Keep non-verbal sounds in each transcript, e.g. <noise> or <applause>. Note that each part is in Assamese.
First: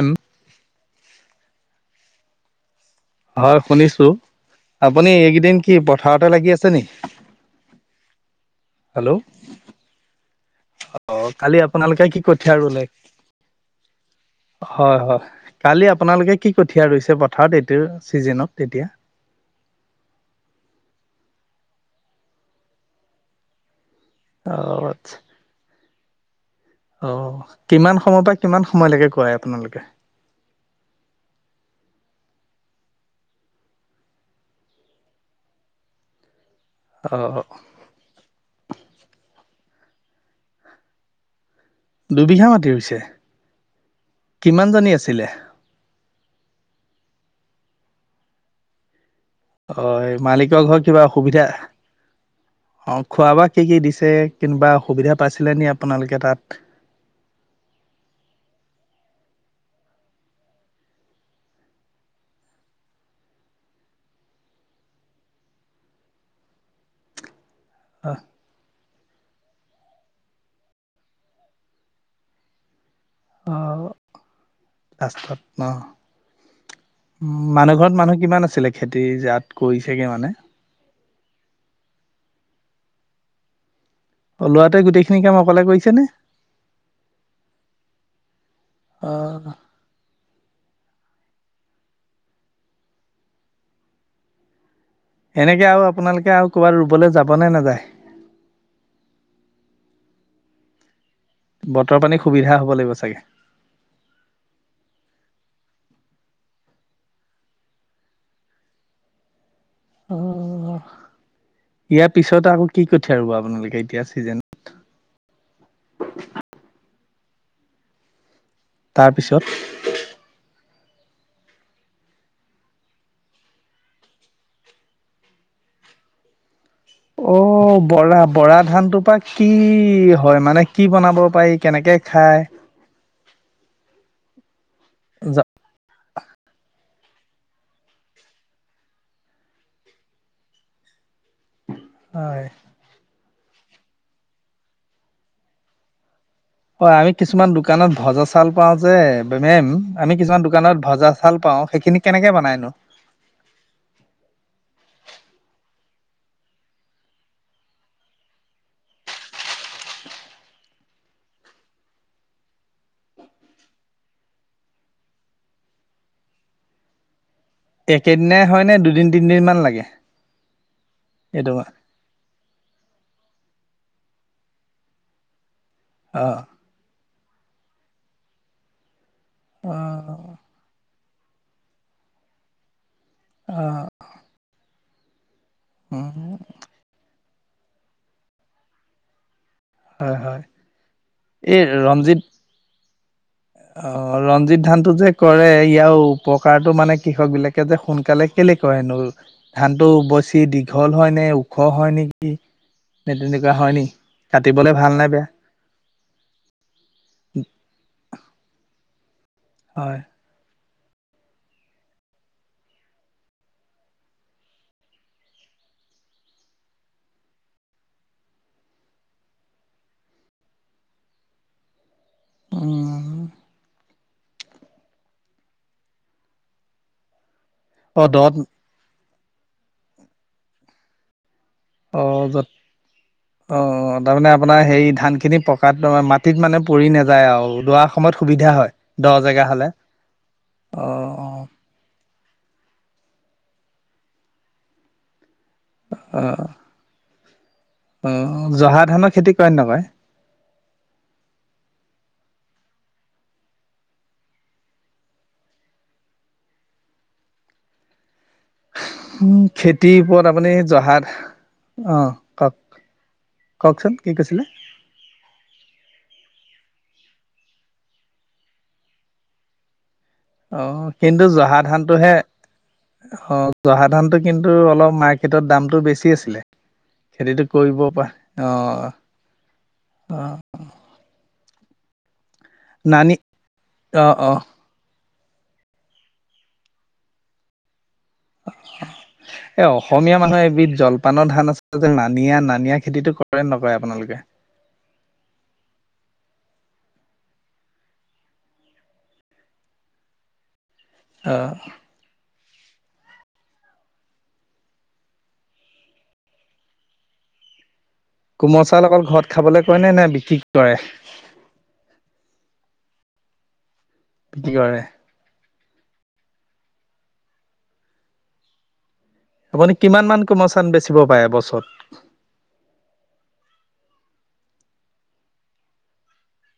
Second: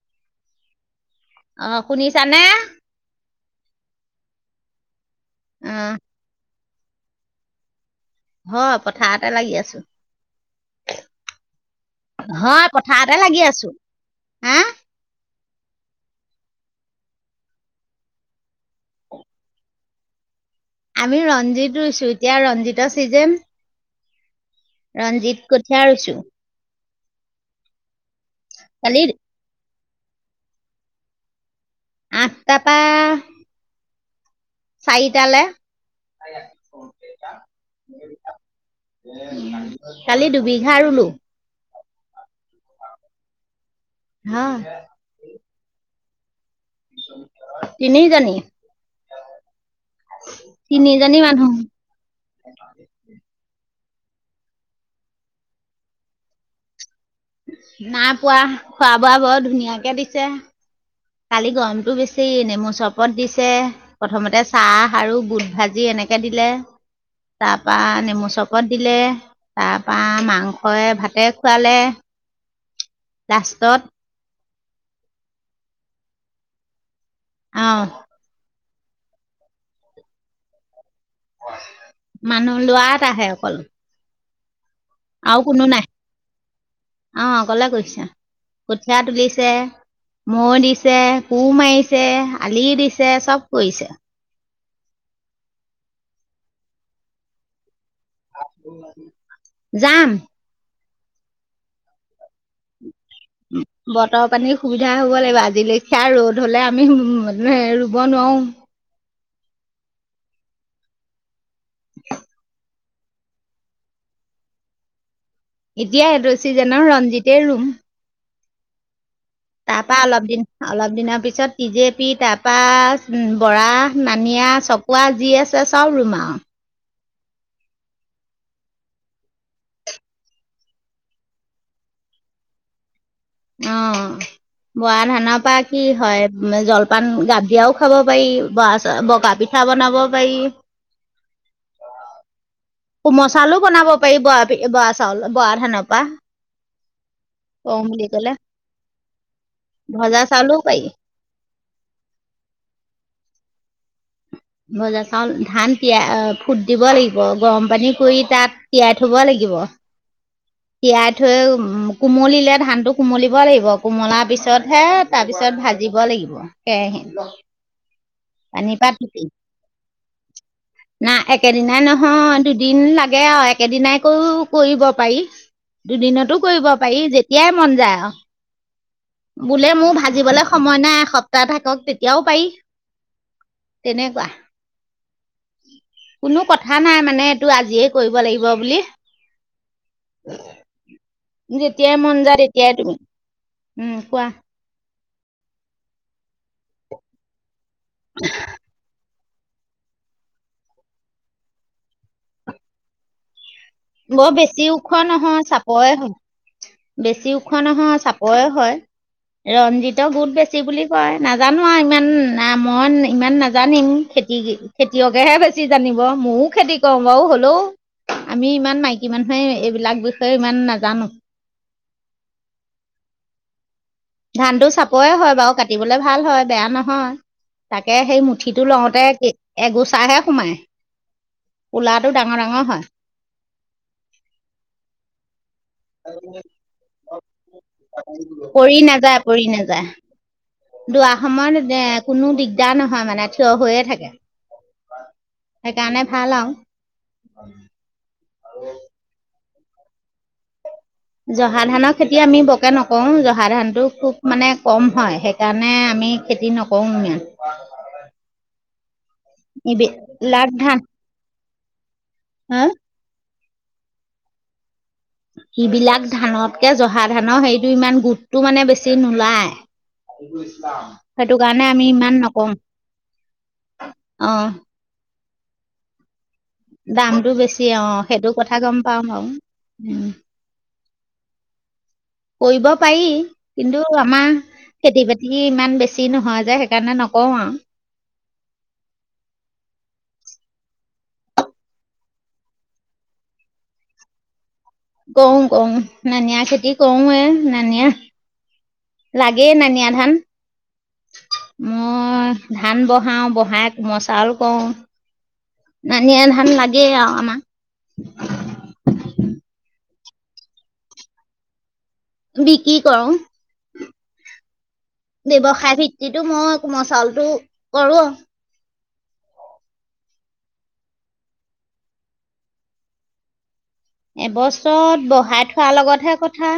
এম অ শুনিছানে? হয় শুনিছো আপুনি এইকেইদিন অ কি পথাৰতে লাগি আছে নি? হয় হেল্ল' পথাৰ এতে লাগি আছো। অ কালি আপোনালোকে কি কঠিয়া হয় ৰুলে? পথাৰতে লাগি আছো হা হয় হয় কালি আপোনালোকে কি কঠীয়া ৰুইছে পথাৰত এইটো চিজনত তেতিয়া আমি ৰঞ্জিত ৰুইছো এতিয়া ৰঞ্জিতৰ ছিজেন অ আচ্ছা ৰঞ্জিত কঠীয়া ৰুইছো অ কিমান সময়ৰ পৰা কিমান সময় কালি লাগে কোৱাই আপোনালোকে আঠটা পা চাৰিটালে অ কালি দুবিঘা ৰুলো দুবিঘা মাটি হৈছে হয় কিমানজনী আছিলে। তিনি জানি অ মালিকৰ ঘৰত কিবা অসুবিধা মানুহ অ খোৱা বোৱা কি কি দিছে কোনিবা সুবিধা পাইছিলে নিে আপোনালোকে তাত নাই পোৱা খোৱা বোৱা বৰ ধুনীয়াকে দিছে কালি গৰমতটো বেছি নেমু চবত দিছে প্ৰথমতে চাহ আৰু বুট ভাজি এনে সনেকে দিলে তাৰ পৰা অ নেমু চৰবত দিলে তাৰ পৰা মাংসই ভাতে খুৱালে অ লাষ্টত অ উ অ মানুহ ঘৰত মানুহ কিমান আছিলে খেতি জাত কৰিছেগৈ মানে মানুহ লোৱাত আহে অকল অ লৰাটোৱে গোটেইখিনি কাম অকলে কৰিছেনে আহ অকলে কৰিছে কঠীয়া অ তুলিছে মৌ দিছে কু মাৰিছে আলি দিছে চব কৰিছে এনেকে আৰু আপোনালোকে আৰু ক'ৰবাত ৰুবলৈ যাব নে নেযায়। যাম বতৰ পানী সুবিধা হ'ব লাগিব চাগে। বতৰ পানীৰ সুবিধা হব লাগিব আজি লেখিয়া ৰ'দ হলে আমি ৰুব নোৱাৰো। অ অ ইয়াৰ পিছত আৰু কি কঠিয়া ৰ'ব আপোনালোকে এতিয়া চিজনত এতিয়া এড চিজনৰ ৰঞ্জিতে ৰুম তাৰপিছত তাৰপা অলপ দিন অলপ দিনৰ পিছত পি জেপি তাৰপা উ বৰা নানিয়া চকোৱা যি আছে চাব ৰুম আৰু অ বৰা বৰা ধানটোৰ পৰা কি হয় মানে কি বনাব পাৰি কেনেকে খায় অ বৰা ধানৰ পৰা কি হয় জল পান গাখিৰেও খাব পাৰি বগা পিঠা বনাব পাৰি হয় কোম চাউলো বনাব পাৰি ব বৰা চাউল বৰা সেনেকুৱা হয় আমি কিছুমান দোকানত ভজা চাল পাও যে মেম আমি ভজা কিছুমান চাউলো দোকানত পাৰি ভজা চাল পাও সেইখিনি কেনেকে বনাইনো। বজা চাউল ধান তিয়াই ফুট দিব লাগিব গৰম পানী কৰি তাত তিয়াই থব লাগিব লাগিব তিয়াই থৈ উ কোমলিলে ধান টো কোমলিব লাগিব কোমলাৰ পিছতহে তাৰপিছত পিছত ভাজিব লাগিব কেৰাহী নে একেদিনাই হয়নেে দুদিন তিনদিনমান লাগে নাই এইটো একেদিনাই নহয় দুদিন লাগে আৰু একেদিনাই কৰিৈ কৰিব পাৰি অ দুদিনতো কৰিব পাৰি যেতিয়াই মন যায় আৰু বোলে অ মোৰ ভাজিবলৈ সময় নাই এসপ্তাহ থাকক তেতিয়াও পাৰি। অ তেনেকুৱা- উম, কোনো কথা নাই মানে এইটো আজিয়ে কৰিব লাগিব বুলি- হয় হয়। এই যেতিয়াই মন ৰঞ্জিত যায় তেতিয়াই তুমি উম অ কোৱা ৰঞ্জিত ধান টো যে কৰে ইয়াও- উপকাৰটো মানে কৃষক বিলাকে যে সোনকালে কেলেকয় হেনো- ধান টো বছি দীঘল হয় নে ওখ হয় নেকি ন। হয় নি বৰ বেছি কাটিবলৈ ওখ ভাল নাই বেয়া। নহয় চাপৰে হয় বেছি ওখ নহয় চাপৰে হয় হয়। ৰঞ্জিতৰ বহুত বেছি। বেছি বুলি কয় নাজানো আৰু ইমান মই ইমান নাজানিম খেতি খেতিয়কেহে বেছি- বেছি জানিব ময়ো খেতি কৰো বাৰু হ'লেও- আমি ইমান মাইকী মানুহে এইবিলাক বিষয়ে ইমান নাজানো। অ ধানটো চাপৰে হয় বাৰু কাটিবলে ভাল হয় বেয়া নহয়। তাকে অ' সেই দত মুঠিটো লওঁতে এগোচাহাহে সোমায় অ যত অ তাৰমানে আপোনাৰ হেই ধানখিনি পকাত দম মাটিত মানে পৰি নাযায় আৰু দোৱাৰ সময়ত সুবিধা হয় পৰি নাযায় দহ পৰি জেগা হলে- নাযায় দোৱা অ' সময়ত এ কোনো দিগদাৰ নহয় মানে থিয় হৈয়ে থাকে। সেইকাৰণে ভাল অ' আৰু- অ জহা ধানৰ খেতি কৰে নে নকয়। জহা ধানৰ খেতি আমি বৰকে নকৰো জহা ধানতটো খুব মানে কম হয় সেইকাৰণে- আমি খেতি নকৰো ইমান। উ খেতিৰ ওপৰত এইবিলাক আপুনি ধান জহাৰ অ কওক হা কওকচোন কি কৈছিলে। যিবিলাক ধানতকে জহা ধানৰ সেইটো ইমান গোটটো মানে বেছি নোলায়। অ' কিন্তু সেইটো জহা কাৰণে আমি ধানটোহে ইমান নকও অ জহা ধানতটো কিন্তু অলপ মাৰ্কেটত দামতটো বেছি আছিলে দামতটো খেতিটো বেছি কৰিব অ পৰা সেইটো কথা গম অ' পাও বাউ উম <inaudible> অ' কৰিব পাৰি নানি কিন্তু অ' আমাৰ অ' খেতি বাতি টি ইমান বেছি নহয় যে সেইকাৰণে নকওঁ আউ, এ অসমীয়া মানুহে এবিধ জলপানৰ ধান আছে যে নানিয়া নানিয়া খেতিতটো কৰে নকৰে। আপোনালোকে এক কওঁ কওঁ নানিয়া খেতি কৰো এ নানিয়া। লাগেই নানিয়া ধান অ' মই মই ধান বহাওঁ বহাই মই কমল চাউল কৰওঁ নানিয়া ধান লাগেনো আৰু কোমল চাউল, অকল ঘৰত খাবলৈ কয় নে নে বিক্ৰী কৰে। বিকি কৰো। বিকি কৰে। ব্যৱসায় ভিত্তিতো মই কোমল চাউলটো কৰো আপুনি কিমান মান কোমল চাউল বেচিব পাৰে এবছৰত- এবছৰত বহাই থোৱাৰ লগতহে কথা।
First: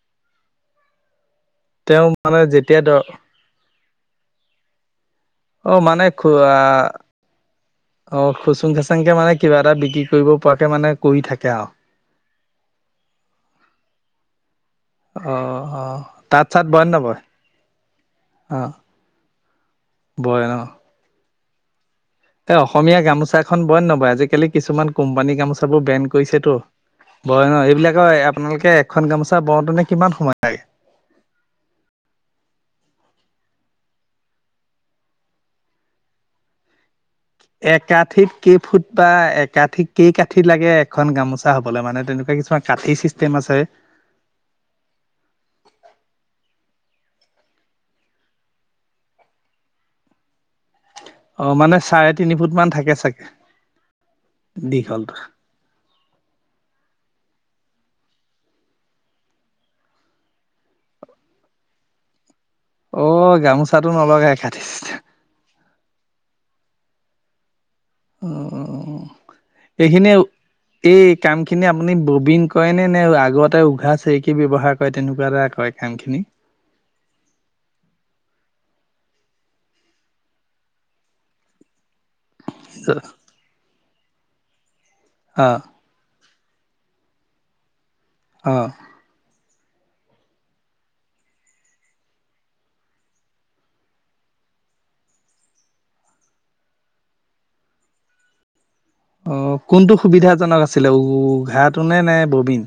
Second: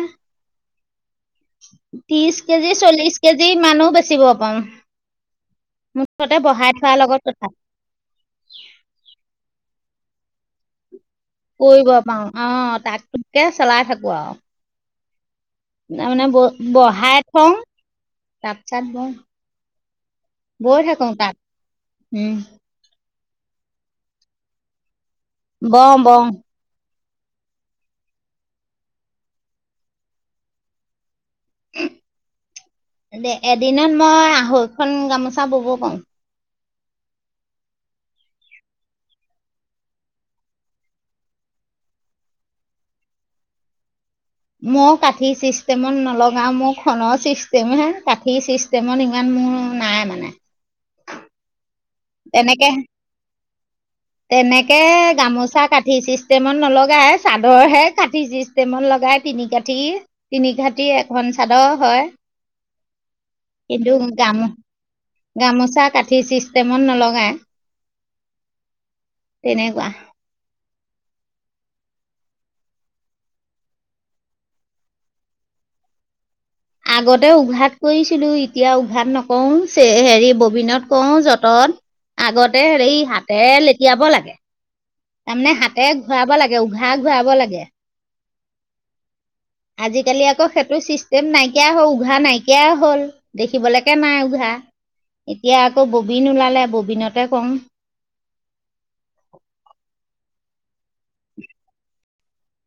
তেওঁ ত্ৰিশ মানে কেজি যেতিয়া ধৰ চল্লিশ কেজি মানো বেচিব পাওঁ - অ মানে খোৱা লগত কথা অ খুচুং চাচুং কে মানে কিবা এটা বিকি- কৰিব পৰাকে মানে- কৰি থাকে আৰু। কৰিব পাৰো অ তাককে চলাই থাকো আউ অ', অ', তাৰমানে ব তাঁত চাত বয় নবয় বঢ়াই থগ অ', তাপাছত মও বৈ থাকোগ তাত- এ অসমীয়া গামোচাখন বইনে নবয় আজিকালি কিছুমান কোম্পানী গামোচাবোৰ বওঁ বেন বওঁ কৰিছেতো বয় ন এইবিলাকৰ আপোনালোকে এখন গামোচা বৰতেনে কিমান সময় লাগে এদিনত মই আঢৈখন গামোচা বব পাও একাঠিত কেই ফুট বা একাঠিত কেই কঠি লাগে এখন গামোচা হবলৈ মানে তেনেকুৱা কিছুমান কাটি চিষ্টেম আছে মই কাঠি চিষ্টেমত নলগাও মোৰ খনৰ চিষ্টেম হে কাঠি চিষ্টেমত ইমান মোৰ নাই মানে অ মানে চাৰে তিনি ফুট মান তেনেকে থাকে চাগে তেনেকে দীঘলটো গামোচা কাটি চিচ ষ্টেমত নলগাই চাদৰ হে কাটি ষ্টেমত লগাই তিনি কাঠি তিনি কাঠি এখন চাদৰ হয় অ', গামোচাটো কিন্তু গা নলগাই কাঠি চিষ্টেম গামোচা ক কাঠি চিষ্টেমত নলগায় অ এইখিনিযে এই কাম খিনি আপুনি ববিন কৰে নে নে আগতে উঘা চেৰিকি ব্যৱহাৰ কৰে তেনেকুৱা এটা অই ঘাগ খিনি আগতে উঘাত কৰিছিলো এতিয়া উঘাত নকৰো হেৰি ববিনত কওঁ যতত আগতে হেৰি হাতেৰে লেতিয়াব লাগে অ তাৰমানে হাতে ঘূৰাব লাগে উঘাহ ঘূৱাব লাগে অ আজিকালি আকৌ সেইটো চিষ্টেম নাইকিয়া হল উঘা নাইকিয়া হল দেখিবলেকে নাই উঘা এতিয়া আকৌ ববিন ওলালে ববিনতে কও অ কোনটো সুবিধাজনক আছিলে উঘাটো নে নে ববিন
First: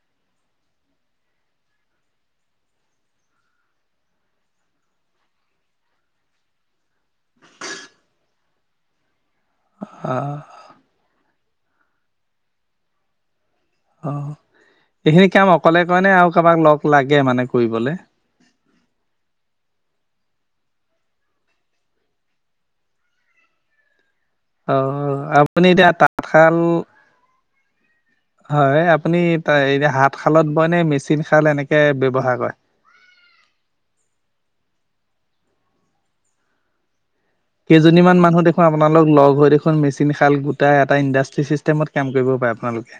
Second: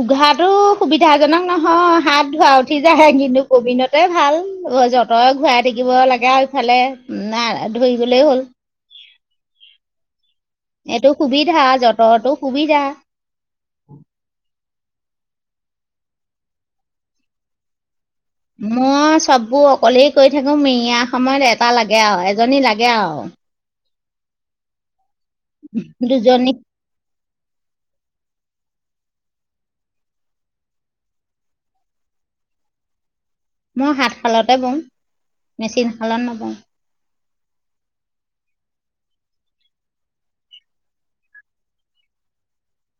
উঘাটো সুবিধাজনক নহয় হাত ধোৱা উঠি যাহে কিন্তু কবিনতে ভাল যতৰে ঘূৰাই থাকিব লাগে আৰু ইফালে ধৰিগলে হ'ল অ এইটো সুবিধা যতৰতটো সুবিধা অ এইখিনি কাম অকলে কৰে ন আৰু কাৰোবাক লগ লাগে মানে কৰিবলে মই চববোৰ অকলেই কৰি থাকো মিৰিয়াৰ সময়ত এটা লাগে আও এজনী লাগে আও আহ আপুনি এতিয়া দুজনী তাঁতশাল <inaudible> হয় আপুনি এ হাতশালত বয় নে মেচিন শাল এনেকে ব্যৱহাৰ কৰে মই হাতশালতে বওঁ মেচিন শালত নবওঁ কেইজনী মান মানুহ দেখোন আপোনালোক লগ হৈ দেখোন মেচিন শাল গোটাই এটা ইণ্ডাষ্টী চিষ্টেমত কাম কৰিব প আপোনালোকে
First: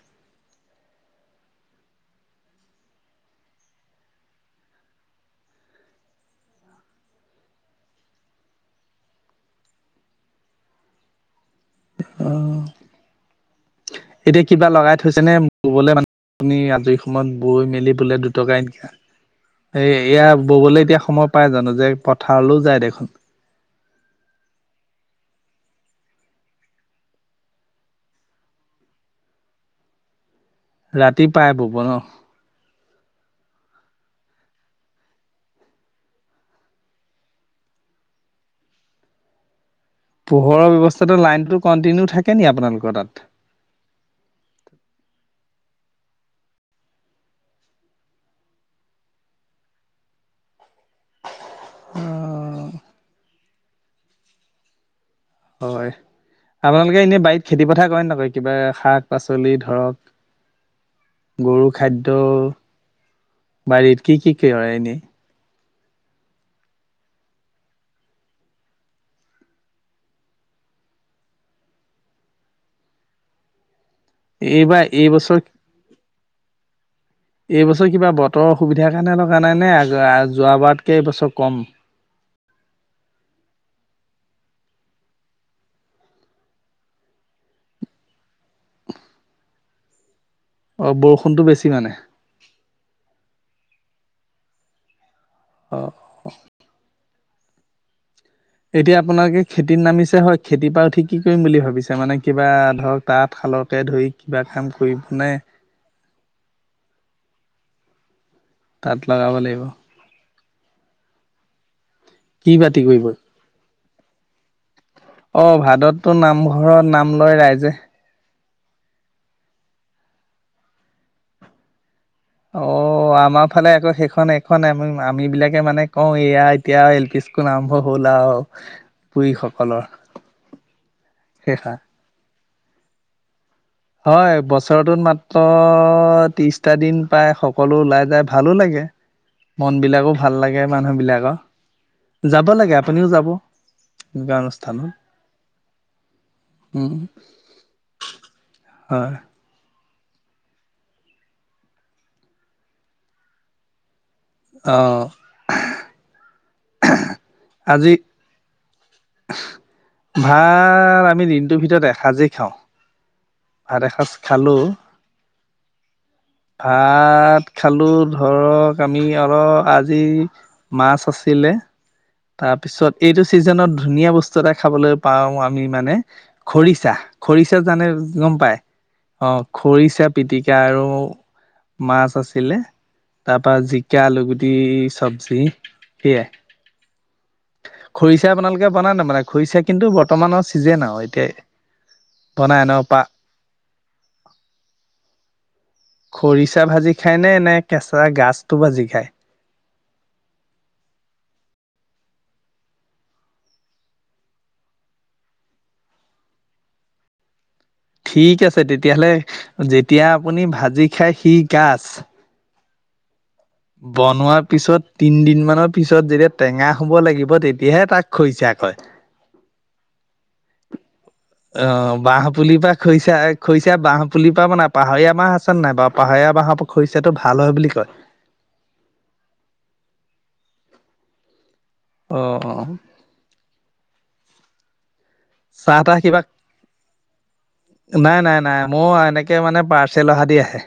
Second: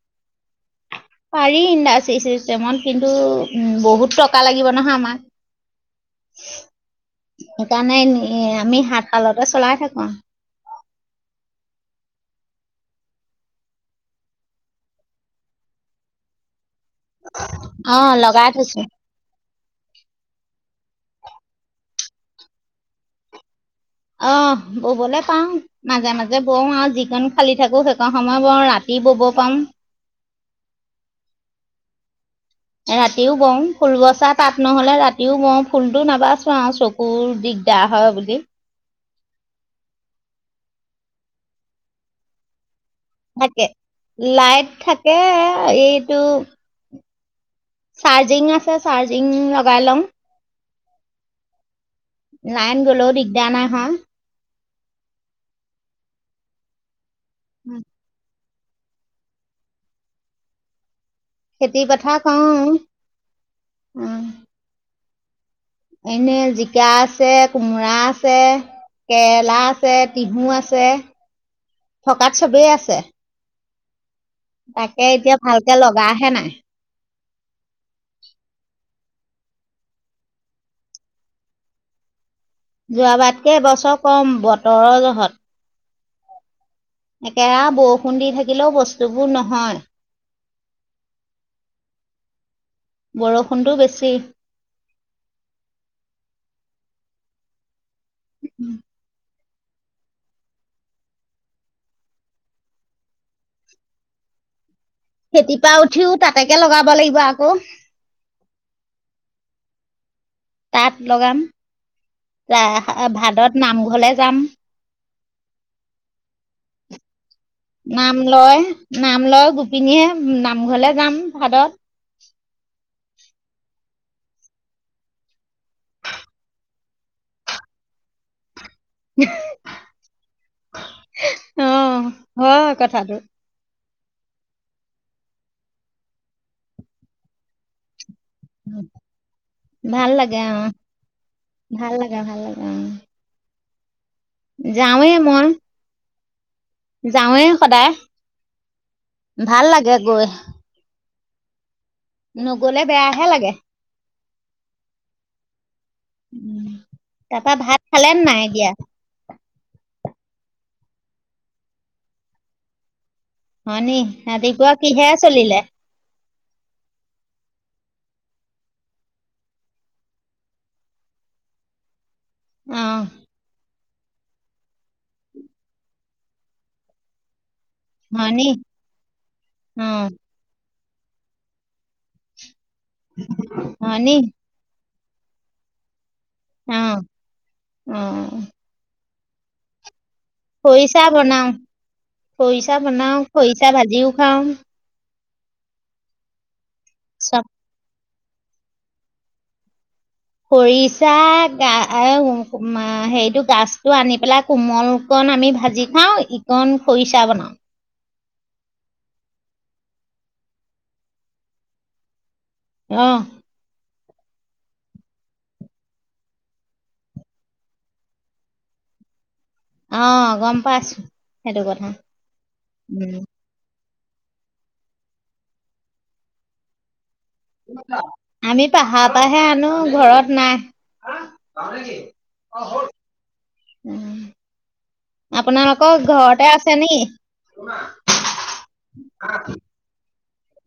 <inaudible> পাৰি ইণ্ডাষ্ট্ৰী চিষ্টেমত কিন্তু উম বহুত টকা লাগিব নহয় আমাক সেইকাৰণে আমি হাত শালতে চলাই থাকো আহ এতিয়া কিবা লগাই থৈছে নে ৰুবলে মা আ পুনি ত ই সময়ত বৈ মেলি অ বোলে লগাই দুটকা এন স থৈছো। এয়া ববলৈ এতিয়া সময় পাই জানো যে পথাৰলৈও যায় দেখোন অ ববলৈ পাও মাজে মাজে বওঁ আৰু যিকন খালী থাকো সেইকণ সময় বওঁ ৰাতি দিবব পাম ৰাতি পাই বব ন ৰাতিও বওঁ ফুল বচা তাত নহলে ৰাতিও বওঁ ফুলতো নাবাচো আৰু চকুৰ দিগ দাৰ হয় বুলি পোহৰৰ ব্যৱস্থাটো লাইনতো কণ্টিনিউ থাকে নি আপোনালোকৰ তাত থাকে লাইট থাকে এইটো চাৰ্জিং আছে চাৰ্জিং লগাই ল'ম লাইন গলেও দিগদাৰ নাই হা হয় আপোনালোকে এনে বাৰীত খেতি পথাৰ কৰে নকয় কিবা শাক পাচলি ধৰক গৰু খেতি খাদ্য পথাৰ কৰোঁ বাৰীত কি কি কি হয় এনেই এনেই জিকা আছে কোমোৰা আছে কেৰেলা আছে টিহু আছে থকাত চবেই আছে এইবাৰ তাকে এতিয়া এইবছৰ ভালকে লগা হে নাই এইবছৰ কিবা বতৰ অসুবিধা সেইকাৰণে থকা নাই নে যোৱ বাৰতকে এইবছৰ কম যোৱাবাতকে এ বছৰ কম বতৰৰ জহত একেৰা বৰষুণ দি থাকিলেও বস্তুবোৰ নহয়। অ বৰষুণতটো বেছি মানে বৰষুণটো বেছি অ অ এতিয়া আপোনাক এই খেতিত নামিছে হয় খেতিৰ পৰা উঠি কি কৰিম বুলি ভাবিছে মানে কিবা ধৰক তাঁতশালকে ধৰি কিবা কাম কৰিব নে খেতিৰপা উঠিও তাতকে লগাব লাগিব আকৌ তাত লগাব লাগিব তাত লগাম কি তা বাতি হ কৰিব ভাদত নামঘৰলে যাম অ ভাদতটো নামঘৰত নাম লয় ৰাইজে নাম লয়, নাম লয় গোপিনীয়েহে নামঘৰলে যাম ভাদত খন এখন আম আম বিলাকে মানে কওঁ এয়া এতিয়া এল পি স্কুল আৰম্ভ হ'ল আৰু পুৰি সকলৰ শেষা অ', হয় কথাটো হয় বছৰতোত মাত্ৰ অ অ অ ত্ৰিশটা দিন পায় সকলো ওলাই যায় ভালো লাগে মন বিলাকো ভাল লাগে মানুহ বিলাকৰ ভাল লাগে যাব লাগে আপুনিও যাব এনেকুৱা অনুষ্ঠানত যাওঁয়েই মই উম যাওঁৱেই সদায় হয় ভাল লাগে গৈ। নগলে বেয়াহে লাগে। আহ। উ তাৰাপা ভাত খালে নাই এতিয়া? ভাৰ আমি দিনটোৰ ভিতৰত এসাঁজেই খাওঁ। ভাত হয়নি এসাঁজ খালো আদিকুৱা কি হেয়া চলিলে? ভাত খালো ধৰক আমি অলপ আজি মাছ আছে। ছিলিলে। অ তাৰপিছত এইটো ছিজনত ধুনীয়া বস্তু এটা খাবলৈ পাওঁ আমি মানে খৰিচা। জানে গম হয়নি পাই অ অ খৰিচা পিটিকা আৰু মাছ আছিলে তাৰ পৰা জিকা হয়নি আলুু গুটি চব। সেয়া। অ অ খৰিচা আপোনালোকে বনাই নবনাই খৰিচা কিন্তু। বৰ্তমানৰ ছিজেন আৰু খৰিচা এতিয়া বনাও, বনাই ন খৰিচা পা বনাও, খৰিচা ভাজিও খাওঁ। খৰিচা ভাজি খায় নে চব নে কেঁচা গাজতটো ভাজি খায়। খৰিচা গা এ হেৰিটো গছতটো আনি পেলাই কোমলকৈ, আমি ভাজি খাওঁ ইকণ খৰিচা বনাও। ঠিক আছে তেতিয়াহলে যেতিয়া আপুনি ভাজি খাই সি গাছ। আহ। বনোৱাৰ পিছত তিন দিন মানৰ পিছত যেতিয়া টেঙা শুব লাগিব তেতিয়াহে তাক খৈচা কয়। অ গম পাই আছো। অ বাহ পুলিৰ পৰা খৈছা খৰিছা বহ, পুলি পাব নাই পাহাৰীয়া বাহ আছে নাই বাৰ পাহাৰীয়া বাহৰ খৰিছাতো, আমি পাহাৰ পৰা হে আনো ঘৰত নাই। ত নে কি অ উ চাহ তাহ আপোনালোকৰ কিবা ঘৰতে আছে নি? নাই নাই নাই মোৰ এনেকে মানে পাৰ্চেল অহা দি আহে।